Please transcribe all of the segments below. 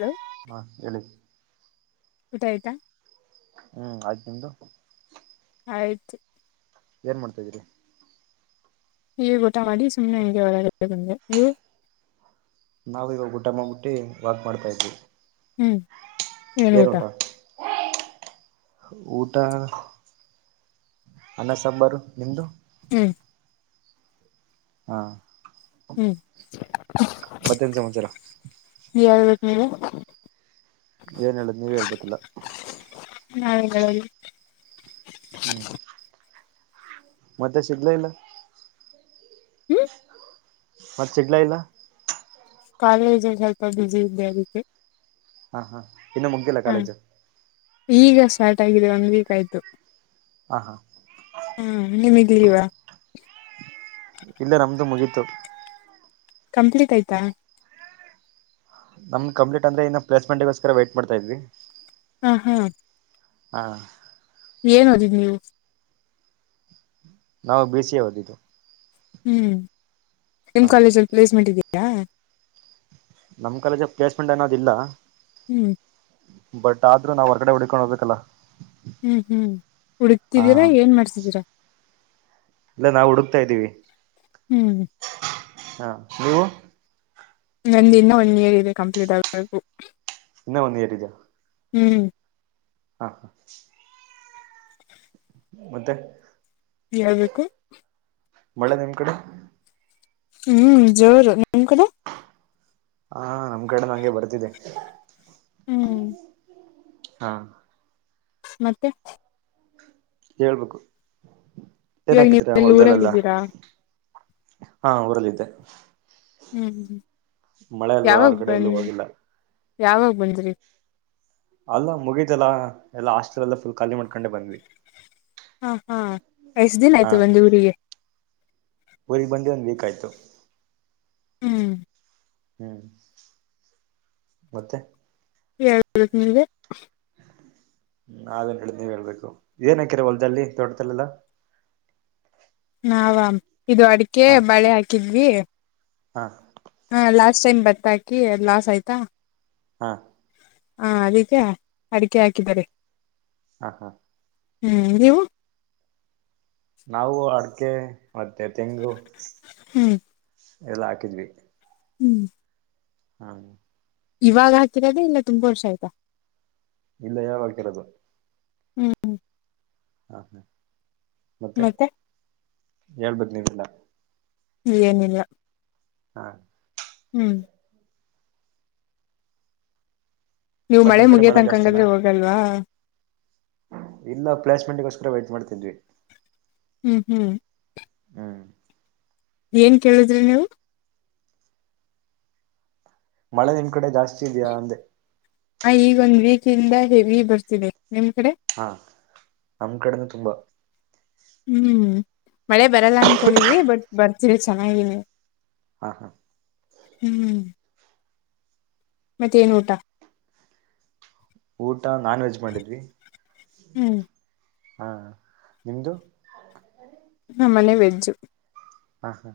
Hello ಹಾ ಎಲ್ಲಿ ಊಟ ಆಯ್ತಾ ಹ್ಮ್ ಆಯ್ತ್ ನಿಂದು ಆಯ್ತ್ ಏನ್ ಮಾಡ್ತಾದ್ದೀರಿ ಈ ಊಟ ಮಾಡಿ ಸುಮ್ನೆ ಹಗೆ ಹೊರಮೆ ನೀವು ನಾವವು ಇವಾಗ ಊಟ ಮಾಡ್ಬಿಟ್ಟಿ ವಾಕ್ ಮಾಡ್ತಾ ಇದ್ವಿ ಹ್ಮ್ ಏನ್ ಊಟ ಊಟ ಅನ್ನ ಸಂಬರು ನಿಮ್ದು ಹ್ಮ್ ಹಾ ಹ್ಮ್ ಮತ್ತೇನ್ ಸಮಾಚಾರ ಹೇಳ್ಬೇಕು [unintelligible] ಏನ್ ಹೇಳುದ ನೀವ ಹೇಳ್ಬೇಕತಿಲ್ಲ ನಾವ್ ಹೆನ್ ಹೇಳೋದು ಹ್ಮ್ ಮತ್ತೆ ಸಿಗ್ಲ ಇಲ್ಲ ಹ್ಮ ಮತ್ತೆ ಚಗ್ಲ ಇಲ್ಲ ಕಾಲೇಜಲ್ಲಿ ಸ್ವಲ್ಪ ಬ್ಯುಸಿ ಇದೆ ಅದಕ್ಕೆ ಹಾ ಹಾ ಇನ್ನುೂ ಮುಗಗಿಲ್ಲ ಹ ಕಾಲೇಜು ಈಗ ಸ್ಟಾರ್ಟ್ ಆಗಿದೆ ಒನ್ ವೀಕ್ ಆಯ್ತು ಹಾ ಹಾ ಹ್ಮ [unintelligible] ಇಲ್ಲ ನಮ್ದು ಮುಗೀತು ಕಂಪ್ಲೀಟ್ ಆಯ್ತಾ ನಮ್ ಕಂಪ್ಲೇಂಟ್ ಅಂದ್ರೆ ಇನ್ನು ಪ್ಲೇಸ್ಮೆಂಟ್ಗೋಸ್ಕರ ವೈಟ್ ಮಾಡ್ತಾ ಇದ್ವಿ ಆಹಾ ಹಾ ಏನ್ ಓದಿದ್ ನೀವು ನಾವು ಬಿ ಸಿ ಹೊದಿದ್ದು ಹ್ಮ್ ನಿಮ ಕಾಲೇಜಲ್ಲಿ ಪ್ಲೇಸ್ಮೆಂಟ್ ಇದೀಯಾ ನಮ್ ಕಾಲೇಜ ಪ್ಲೇಸ್ಮೆಂಟ್ ಅನ್ನೋದಿಲ್ಲಾ ಹ್ಮ್ ಬಟ್ ಆದ್ರೂ ನಾವ್ ಹೊರಗಡೆ ಹಡ್ಕೊಂಡು ಹೋಗ್ಬೇಕಲ್ಲ ಹ್ಮ್ ಹ್ಮ್ ಉಡತಿದೀರಾ ಹಾ ಏನ್ ಮಾಡ್ಸಿದ್ದೀರಾ ಇಲ್ಲ ನಾವು ಹುಡುಕ್ತಾ ಇದ್ದೀವಿ ಹ್ಮ್ ಹಾ ನೀವು ನಂದ ಇನ್ನ ಒನ್ ಇಯರ್ ಇದೆ ಕಂಪ್ಲೀಟ್ ಆಗ್ಬೇಕು ಇನ್ನ ಒನ್ ಇಯರ್ ಇದೀಯ ಹ್ಮ್ ಹಾ ಹಾ ಮತ್ತೆ ಯಲ್ಬೆಬೇಕು ಮಳೆ ನಿಮ್ ಕಡೆ ಹ್ಮ್ ಜೋರು ನಿಮ್ ಕಡೆ ಹಾ ನಮ್ ಕಡೆ ಅಂಗೆ ಬರ್ತಿದೆ ಹ್ಮ್ ಹಾ ಮತ್ತೆ ಹೇಳ್ಬೇಕು ಏನ್ ಇವಾಗ ಹಾಕಿದ್ರ ನೀವೆಲ್ಲ ಊರಲ್ಲ ಹೊಲ್ದಲ್ಲೆಲ್ಲ ಇದ್ದೀರಾ ಹಾ ಊರಲ್ಲಿದ್ದೆ ಹ್ಮ್ ಮಳೆ ಅಲ್ವಾ ಯಾವಾಗ ಹೊರಗಡೆ ಎಲ್ಲೂ ಬನ್ನ ಹೋಗಿಲ್ಲ ಯಾವಾಗ ಬಂದ್ರಿ ಅಲ್ಲ ಮುಗಿತಲ್ಲಾ ಎಲ್ಲಾ ಹಾಸ್ಟೆಲ್ ಎಲ್ಲ ಫುಲ್ ಖಾಲಿ ಮಾಡ್ಕೊಂಡೆ ಬಂದ್ವಿ ಹಾ ಹಾ ಎಷ್ಟ ದಿನ ಹಾ ಆಯ್ತು ಬಂದ ಊರಿಗೆ ಊರಿಗೆ ಬಂದು ಒಂದ್ ವೀಕ್ ಆಯ್ತು ಹ್ಮ್ ಹ್ಮ್ ಮತ್ತೆ ಯ ನಿಮಗೆ ಹ್ಮ ನಾವೇನ್ ಹೇಳಿ ನೀವ್ ಹೇಳ್ಬೇಕು ಏನ್ ಹಾಕಿರವಲ್ಲ್ಲಿ ದೊಡ್ಡತಲ್ಲೆಲ್ಲ ನಾವಾಮ ಇದು ಅಡಿಕೆ ಹಾ ಬಳೆ ಹಾಕಿದ್ವಿ ಹಾ ಹಾ ಲಾಸ್ಟ್ ಟೈಮ್ ಬತ್ತಾಕಿ ಲಾಸ್ ಆಯ್ತಾ ಹಾ ಹಾ ಅದಕ್ಕೆ ಅಡಿಕೆ ಹಾಕಿದಿದ್ದಾರೆ ಹಾ ಹಾ ಹ್ಮ್ ನೀವು ನಾವು ಅಡಕೆ ಮತ್ತೆ ತೆಂಗು ಹ್ಮ್ ಎಲ್ಲ ಹಾಕಿದ್ವಿ ಹ್ಮ್ ಹಾ ಇವಾಗ ಹಾಕರದೆ ಇಲ್ಲ ತುಂಬಾ ವರ್ಷ ಆಯ್ತಾ ಇಲ್ಲ ಬಕರದ ಹ್ಮ್ ಹಾ ಹಾ ಮತ್ತೆ ಹಳ್ ಬದನಿದೆಲ್ಲ ಏನಿಲ್ಲ ಹಾ ಹ್ಮ್ ನೀವು ಮತ್ ಮಳೆ ನಿಮ್ ಕಡೆ ಜಾಸ್ತಿನಾ ಮುಗಿಯತನಕಂಗಾದ್ರೆ ಹೋಗಲ್ವಾ ಇಲ್ಲ ಪ್ಲೇಸ್ಮೆಂಟ್ಗೋಸ್ಕರ ವೈಟಟ್ ಮಾಡ್ತಿದ್ವಿ ಹ್ಮ್ ಹ್ಮ್ ಹ್ಮ್ ಏನ್ ಕೇಳಿದ್ರಿ ನೀವು ಮಳೆ ನಿನ್ ಕಡೆ ಜಾಸ್ತಿ ಇದ್ಯಾ ಅಂದೆ ಹ ಈಗ ಒಂದ್ ವೀಕ್ಂದ ಹೆವಿ ಬರ್ತಿದೆ ನಿಮ್ ಕಡೆ ಹಾ ನಮ ಕಡೆನು ತುಂಬಾ ಹ್ಮ್ ಮಳೆ ಬರಲ್ಲ ಅನ್ಕೊಂಡಿದ್ ಬಟ್ ಬರ್ತೀರಿ ಚೆನ್ನಾಗನಿ ಹಾ ಹಾ ಹ್ಮ್ ಮತ್ತೆ ಏನ್ ಊಟ ಊಟ ನಾನ್ ವೆಜ್ ಮಾಡಿದ್ರಿ ಹ್ಮ್ ಹಾ ನಿಮ್ದು ನ ಮನೆ ವೆಜ್ಜು ಹಾ ಹಾ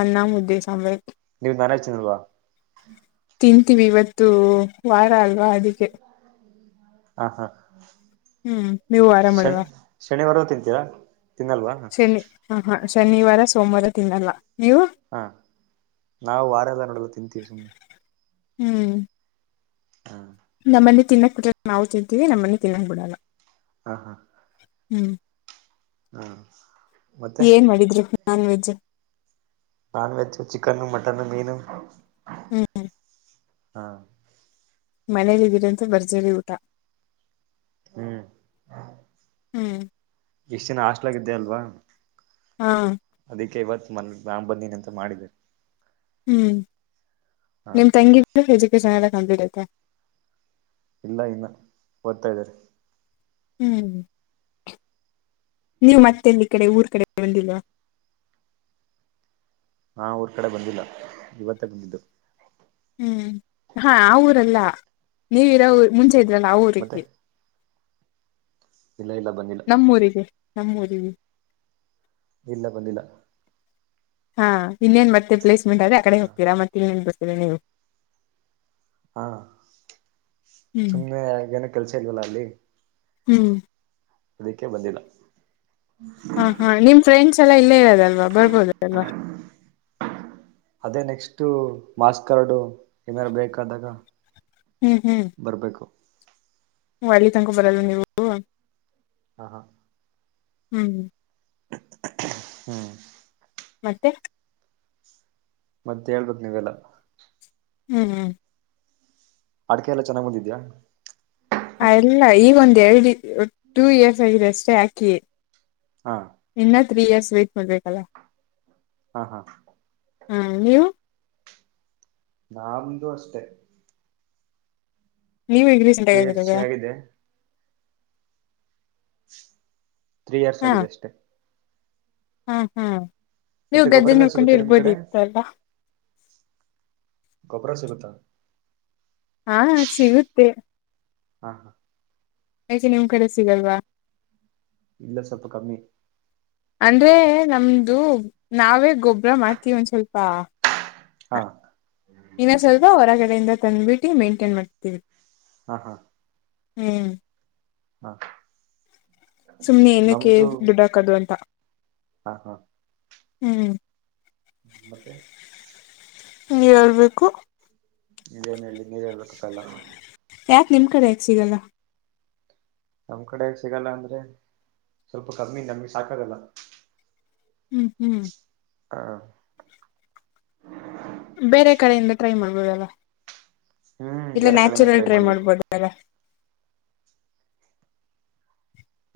ಅನ್ನಾಮ ಉದ್ದೇಶಭ ನೀವು ನಾನಾಯತನಲ್ವಾ ವಿ ಇವತ್ತು ವಾರ ಅಲ್ವಾ ಅದಕ್ಕೆ [inaudible] ಹ್ಮ್ ನೀವು ವರ ಶನ್ ಮಾಡವ ಶನಿವಾರ ತಿಂತೀರಾ ತಿನ್ನಲ್ವಾ ಹ ಹಾ ಶನಿವಾರ ಸೋಮವಾರ ತಿನ್ನಲ್ಲ ನೀವು ಹಾ ನಾವು ವಾರೆಲ್ಲ ನೋಡಲ್ಲ ತಿಂತೀವಿ ಸುಮಮ್ಮನೆ ಹೂ ಹಾ ನಮ್ಮನ್ನಿ ತಿನ್ನಕ್ ಬಿಟ್ರ ನಾವು ತಿಂತೀವಿ ನಮ್ಮನ್ನಿ ತಿನ್ನಕ್ ಬಿಡಲ್ಲ ಹಾ ಹಾ ಹೂ ಹೂ ಏನ್ ಮಾಡಿದ್ರಿ non veg non veg chicken mutton ಮೀನು ಹೂ ಹಾ ಮನೇಲಿ ಇದರಂತೆ ಭರ್ಜರಿ ಊಟ ಹ್ಮ್ ಹೂ ಎಷ್ಟ ದಿನ ಹಾಸ್ಲಾಗಿದ್ದೇ ಅಲ್ವಾ ಹಾ ಅದಕ್ಕೆ ಇವತ್ತು ಮ ನಾಂಬಂದನ ಅಂತ ಮಾಡಿದ್ದರಿ ಹೂ ನಿಮ್ ತಂಗಿ ಎಜುಕೇಶನ್ ಎಲ್ಲ ಕಂಪ್ಲೀಟ್ ಆಯ್ತಾ ಇಲ್ಲ ಇನ್ನ ಓದ್ತಾ ಇದ್ದಾರೆ ಹೂ ನೀವು ಹ್ಮ್ ಮತ್ತೆಲ್ಲಿ ಕಡೆ ಊರ್ ಕಡೆ ತಗ್ಕೊಂಡಿಲ್ವ ಹಾ ಊರ್ ಕಡೆ ಬಂದಿಲ್ಲ ಇವತ್ತೇ ಬಂದಿದ್ದು ಹೂ ಹಾ ಆ ಊರಲ್ಲ ನೀವು ಇರೋ ಊ ಹ ಮುಂಚೆ ಇದ್ರಲ್ಲ ಆ ಮತ್ತೆ ಊಕ್ಕೆ ಇಲ್ಲ ಇಲ್ಲ ಬಂದಿಲ್ಲ ನಮ್ಮರಿ ಇಲ್ಲ ಬಂದಿಲ್ಲ ಹಾ ಇನ್ನೇನ್ ಬರ್ತೀ ಪ್ಲೇಸ್ಮೆಂಟ್ ಆದ್ರೆ ಆ ಕಡೆ ಹೋಗ್ತೀರಾ ಮತ್ತೆ ಇನ್ನೇನ್ ಬರ್ತೀರ ನೀವು ಹಾ ಹ್ಮ್ ಸುಮ್ನೆ ಏನ ಕೆಲ್ಸ ಇದಲ್ವಲ್ಲ ಅಲ್ಲಿ ಹೂ ಅದಕ್ಕೆೇ ಬಂದಿಲ್ಲ ಹಾ ಹಾ ನಿಮ್ ಫ್ರೆಂಡ್ಸ್ ಎಲ್ಲ ಇಲ್ಲೇ ಇರೋದಲ್ವಾ ಬರ್ಬೋದ ಅದಲ್ವಾ ಅದೇ ನೆಕ್ಸ್ಟ್ ಮಾಸ್ಕಾರ್ಡು ಏನಾರ ಬೇಕಾದಾಗ ಬರ್ಬೇಕು ಹ ಅಳ್ಳಿ ತನಕ ಬರಲ್ ನೀವು ಹಾ ಹಾ ಹೂ ಹೂ ಮತ್ತೆ ಮತ್ತೆ ಹೇಳ್ಬಕ್ ನೀವೆಲ್ಲ ಹೂ ಹೂ ಅಡಕೆ ಎಲ್ಲ ಚೆನ್ನಾಗ್ ಬಂದಿದ್ಯಾ ಅಲ್ಲ ಈಗ ಒಂದ್ ಎರಡ್ ಟೂ ಇಯರ್ಸ್ ಆಗಿದೆ ಅಷ್ಟೆ ಹಾಕಿ ಹಾ ಇನ್ನ ತ್ರಿ ಇರ್ಸ್ ವಯ್ಟ್ ಪಲ್್ರಕ್ಕಲ್ಲ ಹಾ ಹಾ ಹಾ ನೀವು ನಮ್ದು ಅಷ್ಟೆ ನೀವು ಈಗ ರೀಸೆಂಟ್ ತ್ರೀ ಇಯರ್ಸ್ ಆಗಿರೋದ ಆಗಿದೆ ತ್ರೀ ಇಯರ್ಸ್ ಆಗಿದೆ ಅಷ್ಟೆ ಹೂ ಹೂ ನೀವು ಮತ್ತೆ ಗದ್ದೆ ಗೊಬ್ಬರ ಎಲ್ಲ ನೋಡ್ಕೊಂಡು ಸಿಗುತ್ತೆ ನಿಮ್ ಇರ್ಬೋದ ಕಡೆ ಇತ್ತುಲ್ಲ ಕೊಬ್ಬರ ಸಿಗುತ ಹಾ ಸಿಗುತ್ತೆ ಹಾ ಹಾ ಯಾಕೆ ನಿಮ್ಮ ಕಡೆ ಸಿಗಲ್ವಾ ಇಲ್ಲ ಸ್ವಲ್ಪ ಕಮ್ಮಿ ಅಂದ್ರೆ ನಮ್ದು ನಾವೇ ಗೊಬ್ಬರ ಮಾಡ್ತೀವಿ ಒಂದ್ ಸ್ವಲ್ಪ ಹಾ ಇನ್ನೊ ಸ್ವಲ್ಪ ಹೊರಗಡೆಯಿಂದ ತಂದ ಬಿೀಟಿ ಮೈಂಟೈನ್ ಮಾಡ್ತೀವಿ ಹಾ ಹಾ ಹ್ಮ್ ಹಾ ಸುಮ್ನೆ ಏನಕ್ಕೆ ನಮ್ದು ದುಡ್ಡಾ ಕದು ಅಂತ ಹಾ ಹ್ಮ್ ್ಮ ಮತ್ತೆ ಹಗೆ ಹಳ್ಬೇಕು ಏನ್ ಹೇಳಿ ನೀವೇ ಹೇಳ್ಬೇಕಪ್ಪಯಲ್ಲ ಯಾಕೆ ನಿಮ್ ಕಡೆ ಯಾಕೆ ಸಿಗಲ್ಲ ನಮ್ ಕಡೆ ಸಿಗಲ್ಲ ಅಂದ್ರೆ ಸ್ವಲ್ಪ ಕಮ್ಮಿ ನಮ್ಗೆ ಸಾಕಾಗಲ್ಲ ಹ್ಮ್ ಹ್ಮ್ ಹಾ ಬೇರೆ ಕಡೆಯಿಂದ ಟ್ರೈ ಮಾಡ್ಬೋದಲ್ಲ ಹ್ಮ್ ಇಲ್ಲ ಬೇರೆ ಕಡೆನ ನ್ಯಾಚುರಲ್ ಟ್ರೈ ಮಾಡ್ಬೇಕು ಮಾಡ್ಬೋದ ಅಲ್ಲ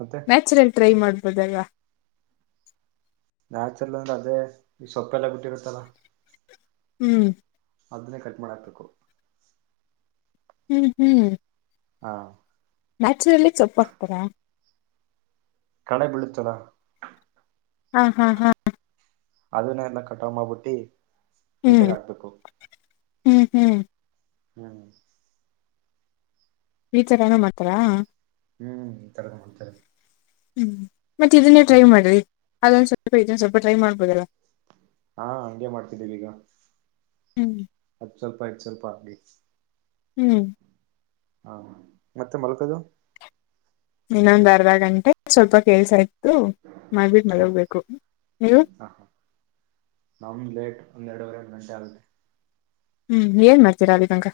ಮತ್ತೆ ನ್ಯಾಚುರಲ್ ಟ್ರೈ ಮಾಡ್ಬೋದಾಗ ನ್ಯಾಚುಲ್ ಅಂದ್ರೆ ಅದೇ ಈ ಸೊಪ್ಪೆಲ್ಲ ಬಿಟ್ಟಿರುತ್ತಲ್ಲ ಹ್ಮ್ ಅದನ್ನೇ ಕಟ್ ಮಾಡಾಕ್ಬೇಕು ಹ್ಮ್ ಹ್ಮ್ ಹಾ ನ್ಯಾಚುರಲ್ಲಿ ಚೊಪ್ಪ ಹಾ್ತಾರಾ ಕಣ ಬಿಿಳಚಲಾ ಹಾ ಹಾ ಹಾ ಅದನ್ನ ಎನ್ನ ಕಟ್ ಮಾಡಬಿಟ್ಟಿ ಹ್ಮ್ ನೀಟಾಗಿ ಹಾಕ್ಬೇಕು ಹ್ಮ್ ಹ್ಮ್ ಹ್ಮ್ [unintelligible] ಮಾತ್ರ. ಹ್ಮ್ ಉತ್ತರಗ ಉತ್ತರ ಹ್ಮ್ ಮತ್ತೆ ಇದನ್ನೇ ಟ್ರೈ ಮಾಡ್ರಿ ಅದೊಂದ ಸ್ವಲ್ಪ ಇದನ್ ಸ್ವಲ್ಪ ಟ್ರೈ ಮಾಡ್ಬೋದಲ್ಲ ಹಾ ಹಂಗೆ ಮಾಡ್ತಿದ್ದೀವಿ ಹ್ಮ್ [unintelligible] ಆಗ್ಡಿ ಹ್ಮ್ ಹಾ ಮತ್ತೆ ಮೊಲ್ಕದು ಇನ್ನೊಂದ್ ಅರ್ಧ ಗಂಟೆ ಸ್ವಲ್ಪ ಕೇಸ ಆತು ಮಬಟ್ ಹಾ ಮಲೋಗ್ಬೇಕು ನೀವು ಹಾ ಒಂದೆರಡವರೆ ಎರಡು ಗಂಟೆ ಆಗುತ್ತೆ ಹ್ಮ್ ಏನ್ ಮಾಡ್ತೀರಾ ನೀವೀಗ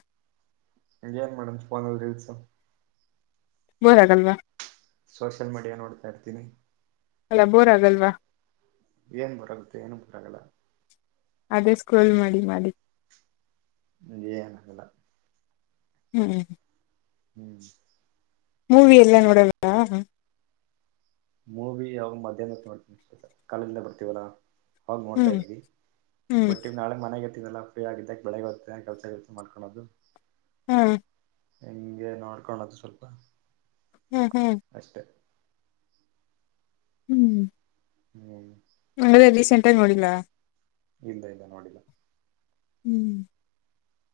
ಇನ್ ಏನ್ ಮೇಡಮ್ಫೋನಲ್ ರೀಲ್ಸ್ ಬೋರಗಲ್ವಾ ಸೋಷಿಯಲ್ ಮೀಡಿಯಾ ನೋಡ್ತಾ ಇರ್ತೀನಿ ಎಲ್ಲ ಬೋರ್ ಆಗಲ್ವಾ ಏನ್ ಬರಗುತ್ತೆ ಏನು ಬರಾಗಲ್ಲ ಅದೇ ಸ್ಕ್ರೋಲ್ ಮಾಡಿ ಮಾಡಿ ಏನಿಲ್ಲ ಹ್ಮ್ [inaudible] ಮೂವಿ ಎಲ್ಲ ನೋಡಣ ಮೂವಿ ಯಾವಾಗ ಮಧ್ಯಾಹ್ನ ನೋತೀನಿಷ್ಟ ಕಾಲೇಜ್ಲ್ಲ ಬರ್ತೀವಲ್ಲಾ ಹೋಗ್ ನೋಡ್ತಾ ಹ್ಮ್ ಇದ್ವಿ ಹ್ಮ್ ಬಟ್ ಇ್ ನಾಳೆ ಮನೆಗ ಫ್ರೀ ಆಗಿದ್ದಾಗ ಬೆಳಗ್ ಬರ್ತ್ತೆ ಕೆಲ್ಸ ಕೆಲ್ಸ ಮಾಡ್ಕೊದು ಹ್ಮ್ ಹೆಂಗೆ ನೋಡ್ಕೊಳದು ಸ್ವಲ್ಪ ಹ್ಮ್ ಹ್ಮ್ ಅಷ್ಟೇ ಹ್ಮ್ ಹ್ಮ್ ಅಂಗ್ರೆ ರೀಸೆಂಟ್ ಆಗಿ ನೋಡಿಲ್ಲ ಇಲ್ಲ ಇಲ್ಲ ನೋಡಿಲ್ಲ ಹ್ಮ್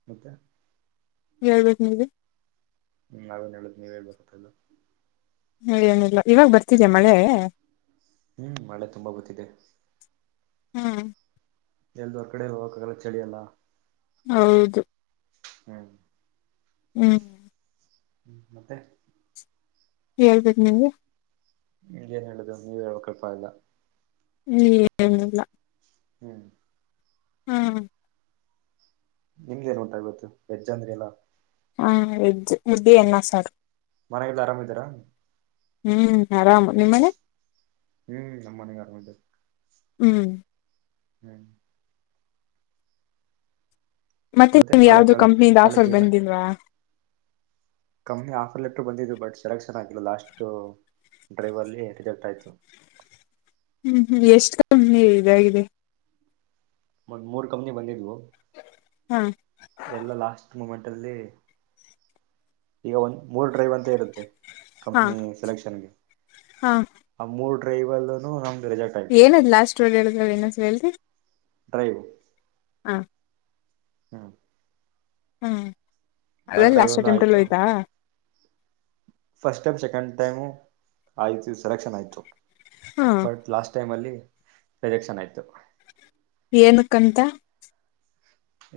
ಮತೆ ಹೇಳ್ ಬೇಕ್ ನೀವೇ ಹ್ಮ್ ಅವೇನ್ ಹೇಳುದು ನೀವ್ಳ್ ಬರತ್ತ ಅದು ಹ ಏನಿಲ್ಲ ಇವಾಗ ಬರ್ತಿದೆಯಾ ಮಳೆ ಹ್ಮ್ ಮಳೆ ತುಂಬಾ ಗೊತ್ತಿದೆ ಹ್ಮ್ ಎಲ್ದವರ್ ಕಡೆ ಹೋಗಕ್ಕಾಗಲ್ಲ ಚಳಿ ಅಲ್ಲ ಹೌದು ಹ್ಮ್ ಹ್ಮ್ ಹ್ಮ್ ಮತ್ತೆ ಹ ಹಳ್ಬೇಕ ನಿವೆ ಏನ್ ಹೇಳುದು ನೀವ ಹೇಳಕಲ್ಪ ಇಲ್ಲ ಹ ಏನಿಲ್ಲ ಹ್ಮ್ ಹ ನಿಮ್ದ ಏನ್ ಉಂಟಾಗ ಗತ್ತು ಹೆಜ್ಜಾ ಅಂದ್ರೆ ಎಲ್ಲಾ ಹಾ ಎಜಜ್ ಬಿ ಎನ್ನ ಸರ್ ಮನಲ್ಲ ಆರಾಮ್ ಇದಿರಾ ಹ್ಮ್ ಆರಾಮ್ ನಿಮ್ಮನೆ ಹ್ಮ್ ನಮ್ಮನೆಗೆ ಆರಮಟ ಹ್ಮ್ ಹ್ಮ್ ಮತ್ತೆ ನೀವ್ ನಾಳೆ ಯಾವ್ದೋ ಕಳೆ ಕಂಪ್ನಿದ ಕಾಲೇಜ್ ಆಫರ್ ಇಲ್ಲ ಬಂದಿಲ್ವಾ ಕಂಪ್ನಿ ಆಫರ್ ಲೆಟ್ಟರು ಬಂದಿದ್ದು ಬಟ್ ಸೆಲೆಕ್ಷನ್ ಆಗಿಲ್ಲ ಲಾಸ್ಟ್ ಡ್ರೈವರ್ಲ್ಲಿ ಹೆಜೆಕ್ಟ್ ಆಯ್ತು ಹ್ಮ್ ಎಷ್ಟ ಕಂಪ್ನಿ ಇದಾಗಿದೆ ಮ್ ಮೂರ್ ಕಂಪ್ನಿ ಬಂದಿದ್ವು ಹಾ ಎಲ್ಲ ಲಾಸ್ಟ್ ಮೂಮೆಂಟ್ ಈಗ ಒಂದ್ ಮೂರ್ ಡ್ರೈವ್ ಅಂತ ಇರುತ್ತೆ ಹಾ ಕಂಪ್ನಿ ಸೆಲೆಕ್ಷನ್ಗೆ ಹಾ ಆ ಮೂರ್ ಡ್ರೈವಲ್ಲ ನಮ ಏನದ್ ಲಾಸ್ಟ್ ರೋಡ್ ಹೇಳಿದ್ರ ನಸ ಹೇಳಿ ಡ್ರೈವ್ ಹಾಂ ಹಾಂ ಹ್ಮ್ ಅದಲ್ಲಿ ಲಾಸ್ಟ್ ಎಲ್ಲ ಅಟೆಂಎಲ್ಲ ಆಯ್ತು ಹೋಯ್ತಾ ಫಸ್ಟ್ ಟೈಮ್ ಸೆಕೆಂಡ್ ಟೈಮ್ ಆಯ್ತು ಸೆಲೆಕ್ಷನ್ ಆಯ್ತು ಹಾ ಬಟ್ ಲಾಸ್ಟ್ ಟೈಮ್ ಅಲ್ಲಿ ರಿಜೆಕ್ಷನ್ ಆಯ್ತು ಏನ ಕಂತ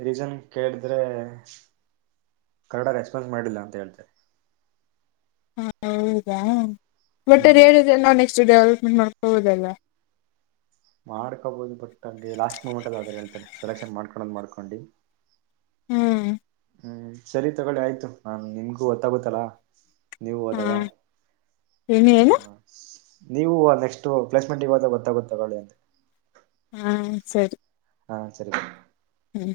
ರೀಸನ್ ಕೇಳಿದ್ರೆ ಕರಡ ರೆಸ್ಪಾನ್ಸ್ ಮಾಡಿಲ್ಲ ಅಂತ ಹೇಳ್ತಾರೆ ಹ ಹೌದಾ ಮಟ್ಟ ಹ್ಮ್ ಹೇಳ್ರ ನಾ ನೆಕ್ಸ್ ಅಷ್ಟು ಡೆವಲಪ್ಮೆಂಟ್ ಮಾಡ್ಕೋಬೋುದಲ್ಲ ಮಾಡ್ಕೋಬೋದು ಬಟ್ ಹಾಗೆ ಲಾಸ್ಟ್ ಮೂಮೆಂಟ್ ಅಲ್ಲಿರೂ ಹೇಳ್ತಾರೆ ಸೆಲೆಕ್ಷನ್ ಮಾಡ್ಕೊಂಡಂದ್ ಮಾಡ್ಕೊಂಡು ಹ್ಮ್ ಹ್ಮ್ ಸರಿ ತಗೊಳ್ಳ ಆಯ್ತು ನಾನ್ ನಿಮ್ಗೂ ಗೊತ್ತಾಗುತ್ತಲ್ಲಾ ನೀವು ಹಾ ಹೋದಾಗ ನು ಏನು ಹ ನೀವು ನೆಕ್ಸ್ಟ್ ಪ್ಲೇಸ್ಮೆಂಟ್ಗ ಗೊತ್ತಾಗ ಗೊತ್ತಳಿ ಅ ಹಾ ಸರಿ ಹಾ ಸರಿ ಹ್ಮ